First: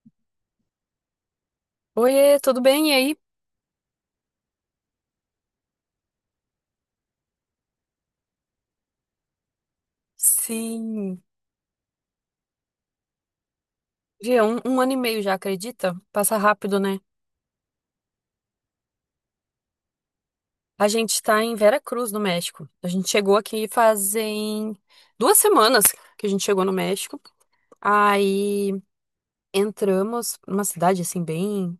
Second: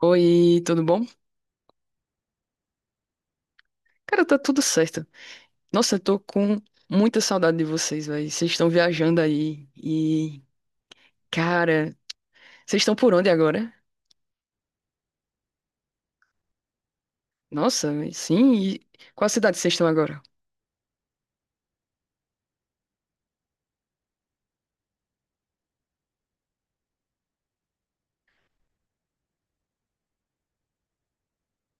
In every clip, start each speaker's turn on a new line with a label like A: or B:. A: Oi, tudo bom?
B: Oiê, tudo bem? E aí?
A: Cara, tá tudo certo. Nossa, eu tô com muita saudade de vocês, velho. Vocês estão viajando aí e,
B: Sim.
A: cara, vocês estão por onde agora?
B: Gê, um ano e meio já, acredita? Passa rápido, né?
A: Nossa, véi, sim. E qual cidade vocês estão agora?
B: A gente tá em Veracruz, no México. A gente chegou aqui fazem 2 semanas que a gente chegou no México. Aí entramos numa cidade assim, bem,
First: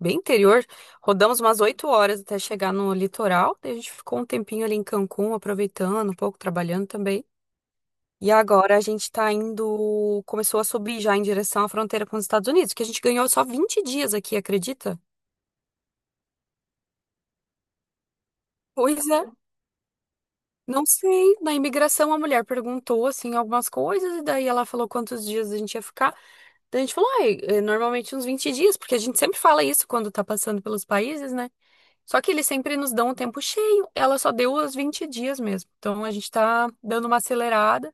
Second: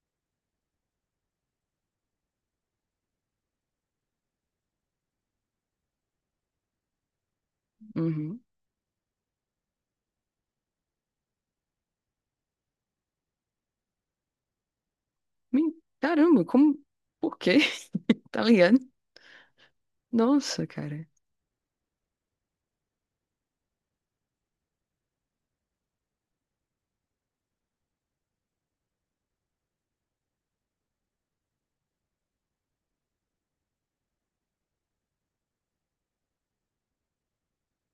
B: bem interior. Rodamos umas 8 horas até chegar no litoral. Daí a gente ficou um tempinho ali em Cancún, aproveitando, um pouco trabalhando também. E
A: Uhum.
B: agora a gente tá indo, começou a subir já em direção à fronteira com os Estados Unidos, que a gente ganhou só 20 dias aqui, acredita?
A: Men- Caramba, como? Por quê? Tá ligado?
B: Pois é,
A: Nossa,
B: não
A: cara.
B: sei. Na imigração a mulher perguntou assim algumas coisas e daí ela falou quantos dias a gente ia ficar. Daí a gente falou, ai, é, normalmente uns 20 dias, porque a gente sempre fala isso quando tá passando pelos países, né? Só que eles sempre nos dão um tempo cheio. Ela só deu os 20 dias mesmo. Então a gente tá dando uma acelerada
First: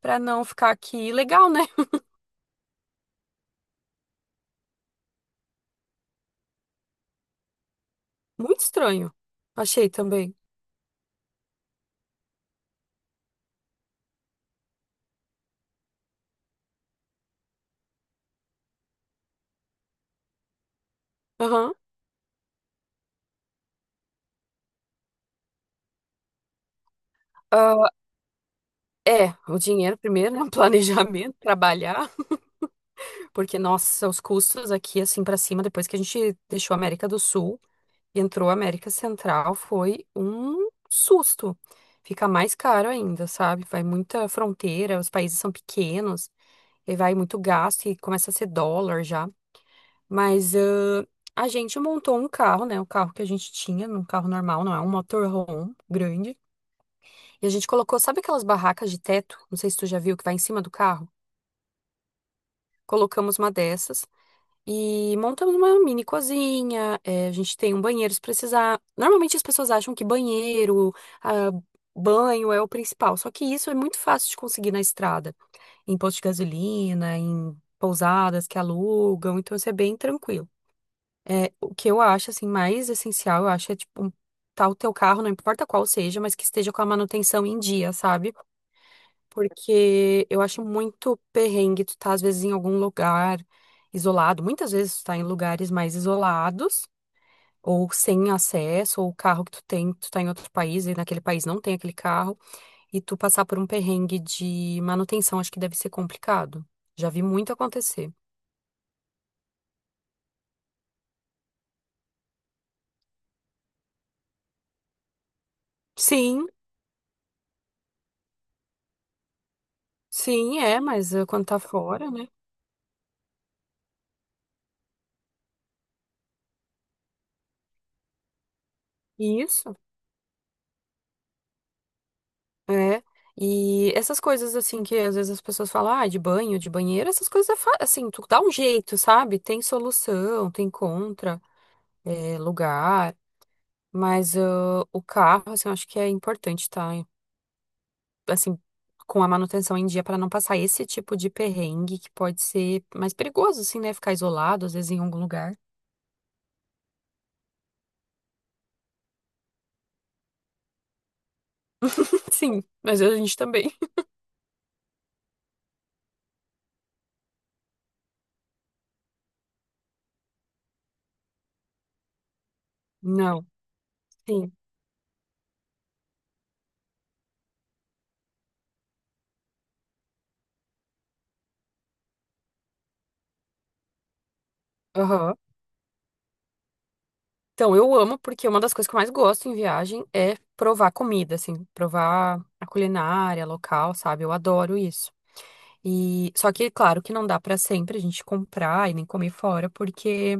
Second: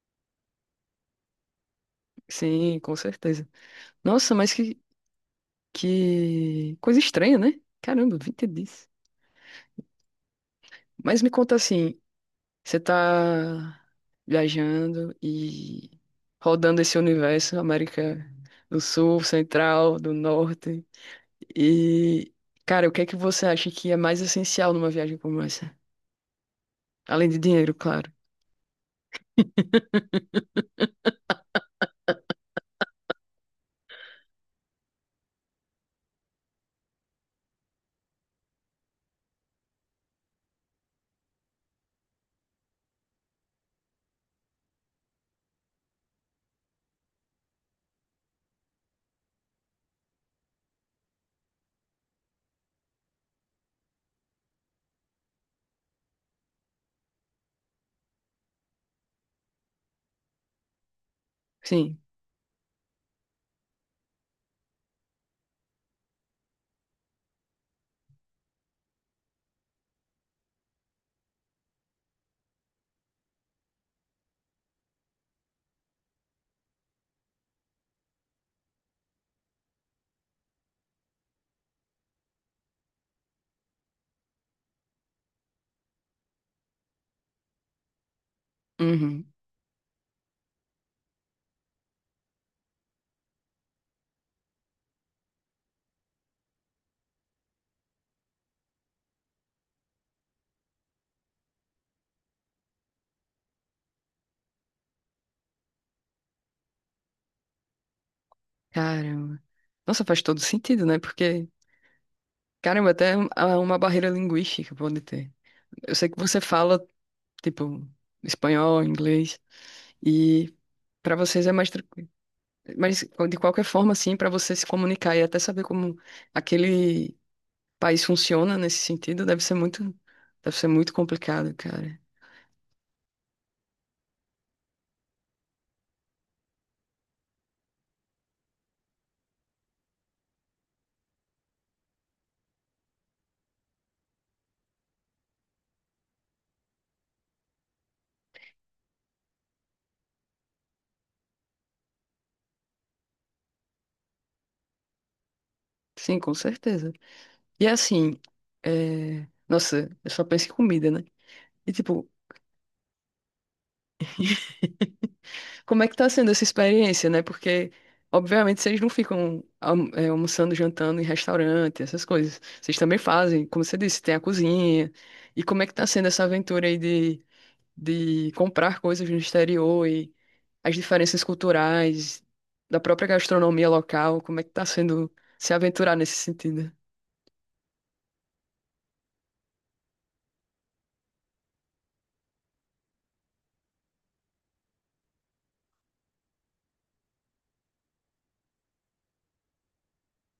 B: pra não ficar aqui legal, né?
A: Sim, com certeza. Nossa, mas que coisa estranha, né? Caramba, 20
B: Muito
A: dias.
B: estranho. Achei também.
A: Mas me conta assim, você tá viajando e rodando esse universo, América do Sul, Central, do Norte.
B: Aham.
A: E, cara, o que é que você acha que é mais essencial numa viagem como essa? Além de dinheiro,
B: Ah,
A: claro.
B: é, o dinheiro primeiro, né? O planejamento, trabalhar, porque, nossa, os custos aqui, assim, pra cima, depois que a gente deixou a América do Sul e entrou a América Central, foi um susto. Fica mais caro ainda, sabe? Vai muita fronteira, os países são pequenos, e vai muito gasto e começa a ser dólar já. Mas a gente montou um carro, né? O carro que a gente tinha, um carro normal, não é um motorhome grande. E a gente colocou, sabe aquelas barracas de teto? Não sei se tu já viu, que vai em cima do carro.
A: Sim.
B: Colocamos uma dessas e montamos uma mini cozinha. A gente tem um banheiro se precisar. Normalmente as pessoas acham que banheiro, ah, banho é o principal, só que isso é muito fácil de conseguir na estrada, em posto de gasolina, em pousadas que alugam, então isso é bem tranquilo. É, o que eu acho assim mais essencial, eu acho é tipo um, tá o teu carro, não importa qual seja, mas que esteja com a manutenção em dia, sabe?
A: Uhum.
B: Porque eu acho muito perrengue tu tá, às vezes, em algum lugar isolado. Muitas vezes tu tá em lugares mais isolados, ou sem acesso, ou o carro que tu tem, tu tá em outro país e naquele país não tem aquele carro, e tu passar por um perrengue de manutenção, acho que deve ser complicado. Já vi muito acontecer.
A: Caramba. Nossa, faz todo sentido, né? Porque, caramba, até há uma barreira linguística pode ter. Eu sei que você
B: Sim,
A: fala, tipo, espanhol, inglês, e
B: sim, é, mas
A: pra vocês
B: quando
A: é
B: tá
A: mais tranquilo.
B: fora, né?
A: Mas, de qualquer forma, assim, para você se comunicar e até saber como aquele país funciona nesse sentido, deve ser muito complicado, cara.
B: É, e essas coisas assim que às vezes as pessoas falam, ah, de banho, de banheiro, essas coisas é assim, tu dá um jeito, sabe? Tem solução, tem contra, é, lugar, mas ah, o carro, assim, eu acho que é importante estar, assim, com a manutenção em dia para não passar esse tipo de perrengue que pode ser mais perigoso, assim, né? Ficar isolado, às vezes, em algum lugar.
A: Sim, com certeza. E assim, é, nossa, eu só penso em comida, né? E tipo,
B: Sim, mas a gente também.
A: como é que tá sendo essa experiência, né? Porque, obviamente, vocês não ficam almoçando, jantando em restaurante, essas coisas. Vocês também fazem,
B: Não,
A: como você disse, tem a
B: sim.
A: cozinha. E como é que tá sendo essa aventura aí de comprar coisas no exterior, as diferenças culturais, da própria gastronomia local, como é que tá sendo
B: Aham.
A: se aventurar nesse sentido?
B: Então, eu amo porque uma das coisas que eu mais gosto em viagem é provar comida, assim, provar a culinária local, sabe? Eu adoro isso. E só que, claro, que não dá pra sempre a gente comprar e nem comer fora, porque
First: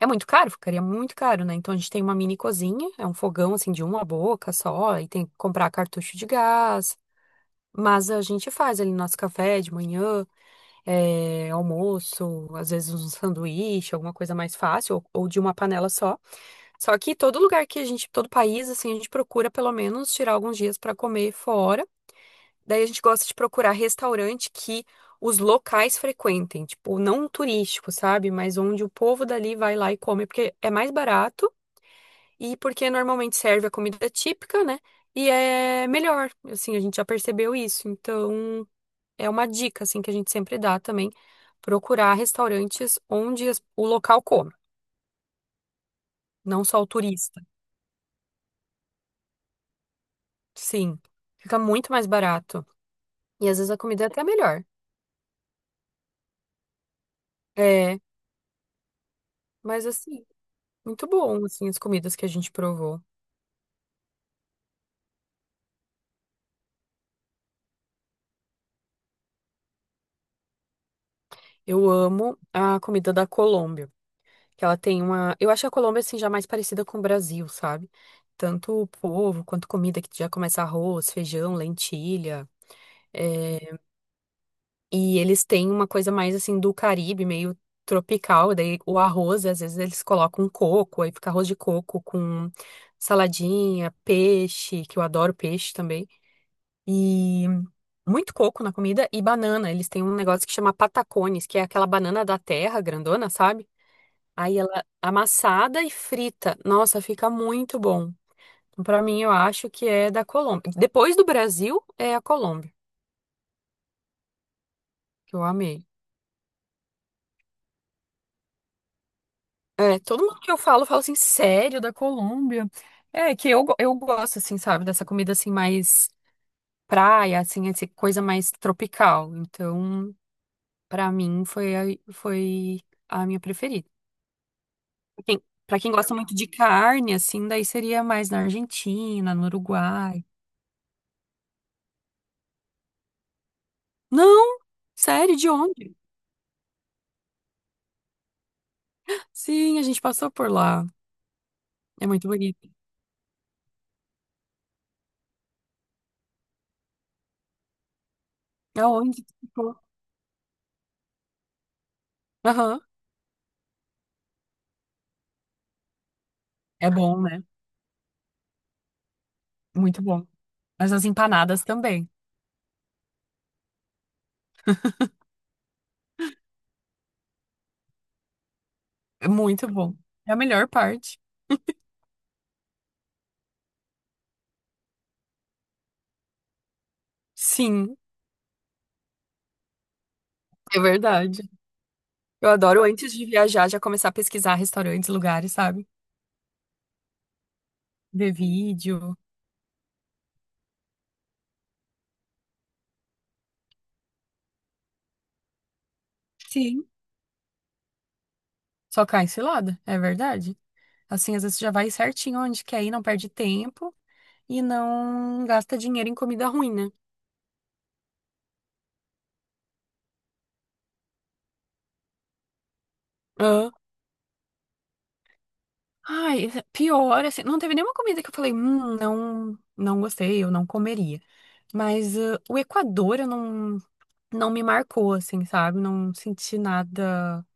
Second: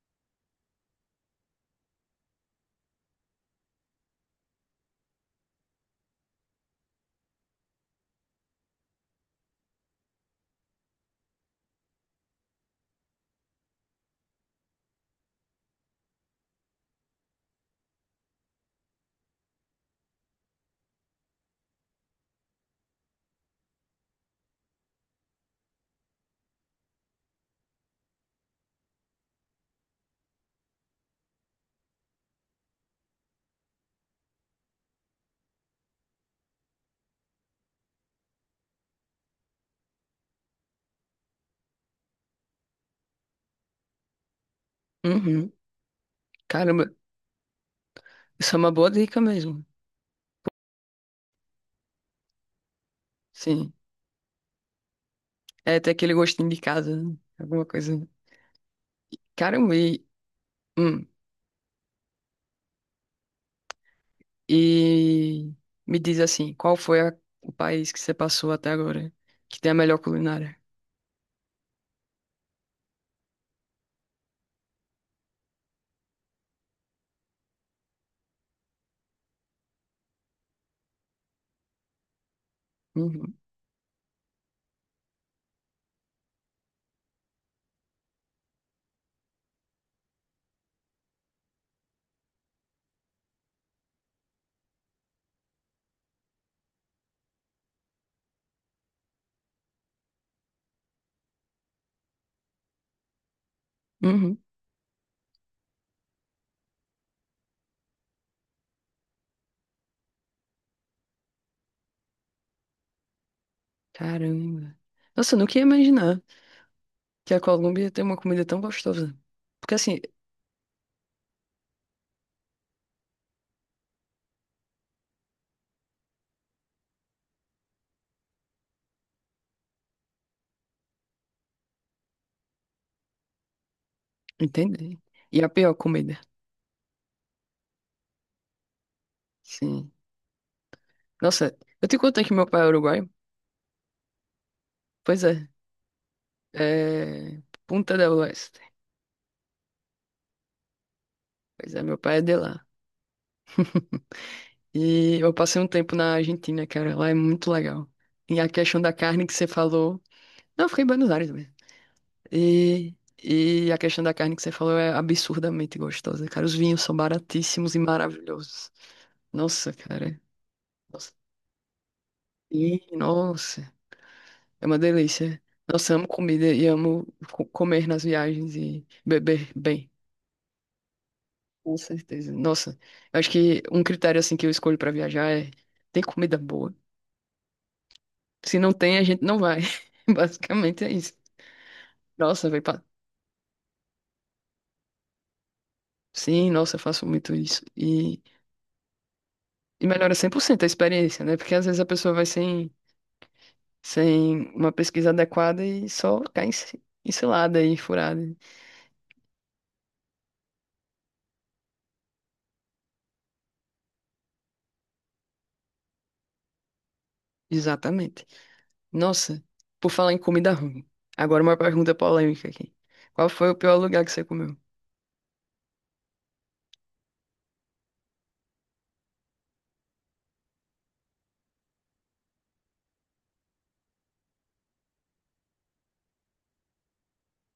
B: é muito caro, ficaria muito caro, né? Então a gente tem uma mini cozinha, é um fogão assim de uma boca só, e tem que comprar cartucho de gás. Mas a gente faz ali nosso café de manhã, é, almoço, às vezes um sanduíche, alguma coisa mais fácil, ou de uma panela só. Só que todo lugar que a gente, todo país, assim, a gente procura pelo menos tirar alguns dias para comer fora. Daí a gente gosta de procurar restaurante que os locais frequentem, tipo, não turístico, sabe? Mas onde o povo dali vai lá e come, porque é mais barato e porque normalmente serve a comida típica, né? E é melhor, assim, a gente já percebeu isso. Então, é uma dica, assim, que a gente sempre dá também, procurar restaurantes onde as- o local come,
A: Uhum.
B: não só
A: Caramba,
B: o turista.
A: isso é uma boa dica mesmo.
B: Sim, fica muito mais barato. E às vezes
A: Sim.
B: a comida é até melhor.
A: É ter aquele gostinho de casa, né? Alguma
B: É,
A: coisa. Caramba,
B: mas assim,
A: hum,
B: muito bom, assim, as comidas que a gente provou.
A: e me diz assim, qual foi o país que você passou até agora que tem a melhor culinária?
B: Eu amo a comida da Colômbia, que ela tem uma... Eu acho a Colômbia, assim, já mais parecida com o Brasil, sabe? Tanto o povo quanto comida que já começa arroz, feijão, lentilha.
A: Uhum.
B: É, e eles têm uma coisa mais, assim, do Caribe, meio tropical. Daí o arroz, às vezes eles colocam coco, aí fica arroz de coco com saladinha, peixe, que eu adoro peixe também. E muito coco na comida e banana. Eles têm um negócio que chama patacones, que é aquela banana da terra grandona, sabe?
A: Uhum.
B: Aí ela amassada e frita. Nossa, fica muito bom. Pra mim, eu acho que é da Colômbia. Depois do Brasil, é a Colômbia,
A: Caramba. Nossa,
B: que
A: eu
B: eu
A: nunca ia
B: amei.
A: imaginar que a Colômbia tem uma comida tão gostosa. Porque assim,
B: É, todo mundo que eu falo, fala assim, sério, da Colômbia? É, que eu, eu gosto, assim, sabe, dessa comida, assim, mais praia, assim, essa coisa mais tropical. Então, pra mim, foi, foi a minha preferida.
A: entende?
B: Pra
A: E
B: Quem,
A: a pior
B: para quem gosta
A: comida.
B: muito de carne, assim, daí seria mais na Argentina, no
A: Sim.
B: Uruguai.
A: Nossa, eu te contei que meu pai é uruguaio?
B: Não!
A: Pois
B: Sério,
A: é,
B: de onde?
A: é Punta del Oeste.
B: Sim, a gente passou por lá.
A: Pois é, meu
B: É
A: pai é
B: muito
A: de lá.
B: bonito.
A: E eu passei um tempo na Argentina, cara, lá é muito legal. E a questão da
B: Aonde?
A: carne que
B: Que
A: você
B: ficou?
A: falou. Não, eu fiquei em Buenos Aires mesmo.
B: Aham.
A: E, e a questão da carne que você falou é absurdamente gostosa, cara. Os vinhos
B: É
A: são
B: bom, né?
A: baratíssimos e maravilhosos. Nossa,
B: Muito
A: cara.
B: bom. Mas as
A: Nossa.
B: empanadas também.
A: E, nossa, é uma delícia. Nossa, amo comida e amo comer nas viagens e
B: É
A: beber
B: muito
A: bem.
B: bom. É a melhor parte.
A: Com certeza. Nossa, eu acho que um critério assim que eu escolho para viajar é tem comida boa.
B: Sim,
A: Se não tem, a gente não vai.
B: é
A: Basicamente é isso.
B: verdade.
A: Nossa,
B: Eu
A: vai pra...
B: adoro, antes de viajar, já começar a pesquisar restaurantes, lugares, sabe?
A: Sim, nossa, eu faço muito isso.
B: Ver vídeo.
A: E melhora 100% a experiência, né? Porque às vezes a pessoa vai sem, sem uma pesquisa adequada e só cai
B: Sim.
A: encilada e furada.
B: Só cai cilada, é verdade. Assim, às vezes já vai certinho onde quer ir, não perde tempo. E não gasta dinheiro em comida ruim, né?
A: Exatamente. Nossa, por falar em comida ruim. Agora uma pergunta polêmica aqui. Qual foi o
B: Hã?
A: pior lugar que você comeu?
B: Ai, é pior, assim, não teve nenhuma comida que eu falei, não, não gostei, eu não comeria. Mas ah, o Equador, eu não, não me marcou, assim, sabe? Não senti nada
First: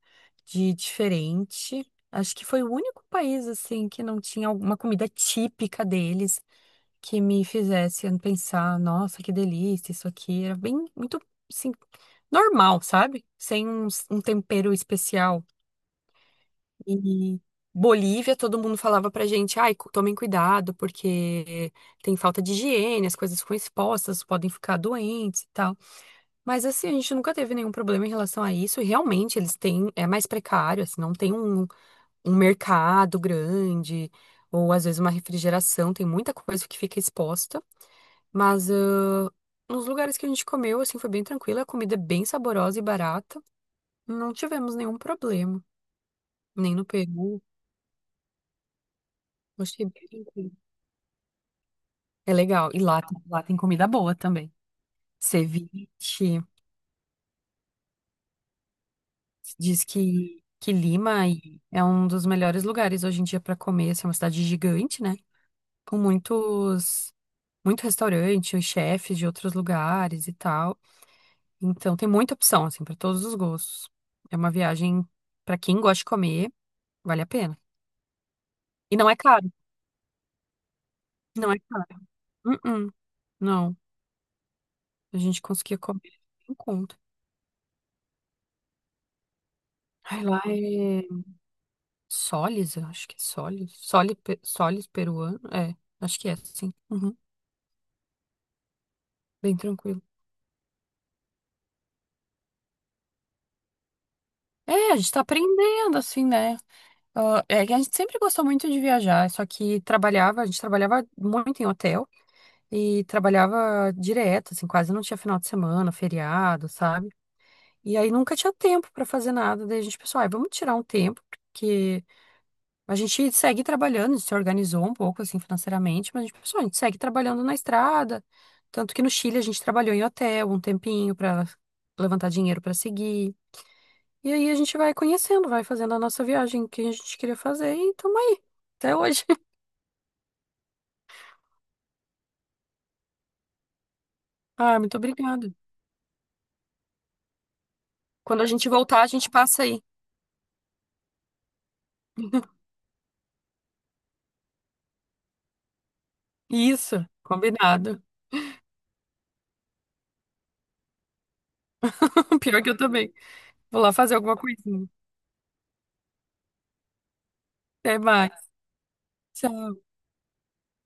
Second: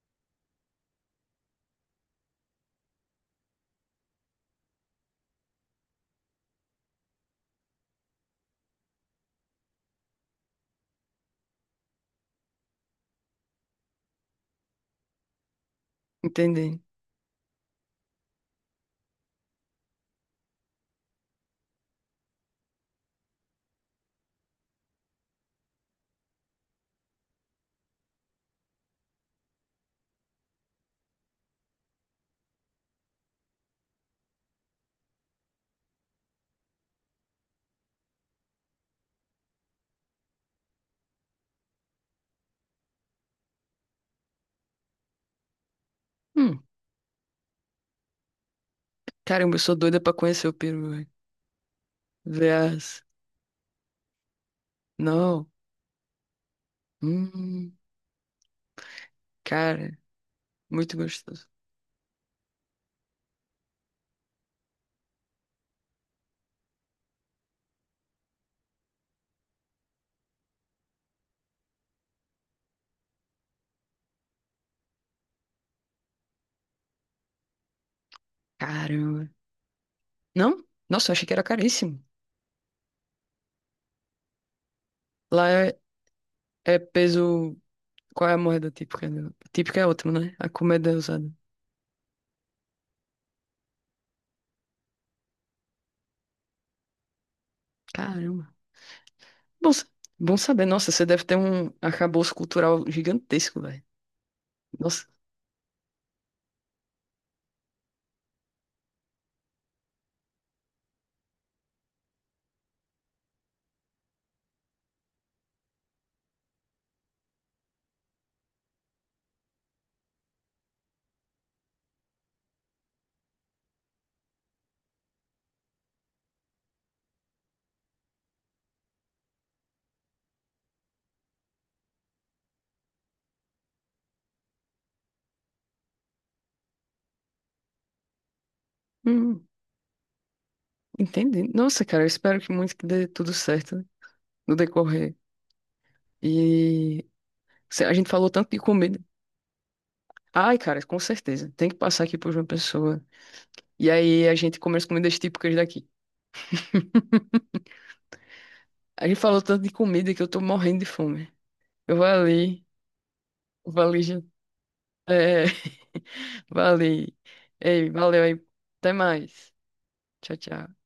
B: de diferente. Acho que foi o único país, assim, que não tinha alguma comida típica deles que me fizesse pensar, nossa, que delícia, isso aqui. Era bem, muito, assim, normal, sabe? Sem um tempero especial.
A: Entendi.
B: E Bolívia, todo mundo falava pra gente, ai, tomem cuidado, porque tem falta de higiene, as coisas ficam expostas, podem ficar doentes e tal. Mas assim, a gente nunca teve nenhum problema em relação a isso, e realmente eles têm, é mais precário, assim, não tem um mercado grande, ou às vezes uma refrigeração, tem muita coisa que fica exposta, mas ah, nos lugares que a gente comeu, assim, foi bem tranquilo, a comida é bem saborosa e barata, não tivemos nenhum problema,
A: Hum,
B: nem no Peru,
A: caramba, eu sou
B: achei bem
A: doida pra conhecer
B: tranquilo.
A: o Peru.
B: É legal. E lá,
A: Vs.
B: lá tem comida boa também.
A: Não.
B: Ceviche.
A: Hum,
B: Diz
A: cara,
B: que
A: muito
B: Lima
A: gostoso.
B: é um dos melhores lugares hoje em dia para comer. Assim, é uma cidade gigante, né? Com muitos, muito restaurante, os chefes de outros lugares e tal. Então tem muita opção, assim, para todos os gostos. É uma viagem para quem gosta de comer, vale a pena. E não é
A: Caramba.
B: caro.
A: Não? Nossa, eu achei que era
B: Não é
A: caríssimo.
B: caro. Uh-uh, não. A gente
A: Lá
B: conseguia
A: é,
B: comer em
A: é
B: conta.
A: peso. Qual é a moeda típica? Típica é outra,
B: Ai,
A: né?
B: lá
A: A comida é
B: é.
A: usada.
B: Solis, eu acho que é Solis. Solis peruano. É, acho que é, sim. Uhum,
A: Caramba.
B: bem
A: Bom, sa-
B: tranquilo.
A: Bom saber. Nossa, você deve ter um arcabouço cultural gigantesco, velho.
B: É, a
A: Nossa.
B: gente tá aprendendo, assim, né? Ah, é que a gente sempre gostou muito de viajar, só que trabalhava, a gente trabalhava muito em hotel e trabalhava direto, assim, quase não tinha final de semana, feriado, sabe? E aí nunca tinha tempo pra fazer nada, daí a gente pensou, ai, vamos tirar um tempo, porque a gente segue trabalhando, se organizou um pouco assim financeiramente, mas a gente pensou, a gente segue trabalhando na estrada. Tanto que no Chile a gente trabalhou em hotel um tempinho para levantar dinheiro para seguir. E aí a gente vai conhecendo, vai fazendo a nossa viagem que a gente queria fazer e tamo aí, até hoje.
A: Hum, entendi. Nossa, cara, eu espero que muito que dê tudo certo no
B: Ah, muito
A: decorrer.
B: obrigada.
A: E a gente falou
B: Quando a
A: tanto de
B: gente
A: comida.
B: voltar, a gente passa aí.
A: Ai, cara, com certeza. Tem que passar aqui por uma pessoa. E aí a gente come as comidas típicas daqui.
B: Isso, combinado.
A: A gente falou tanto de comida que eu tô morrendo de fome. Eu
B: Pior que eu também. Vou
A: vou
B: lá
A: ali,
B: fazer
A: já-
B: alguma coisinha.
A: é, vou ali. Ei,
B: Até
A: valeu aí.
B: mais.
A: Até mais.
B: Tchau.
A: Tchau, tchau.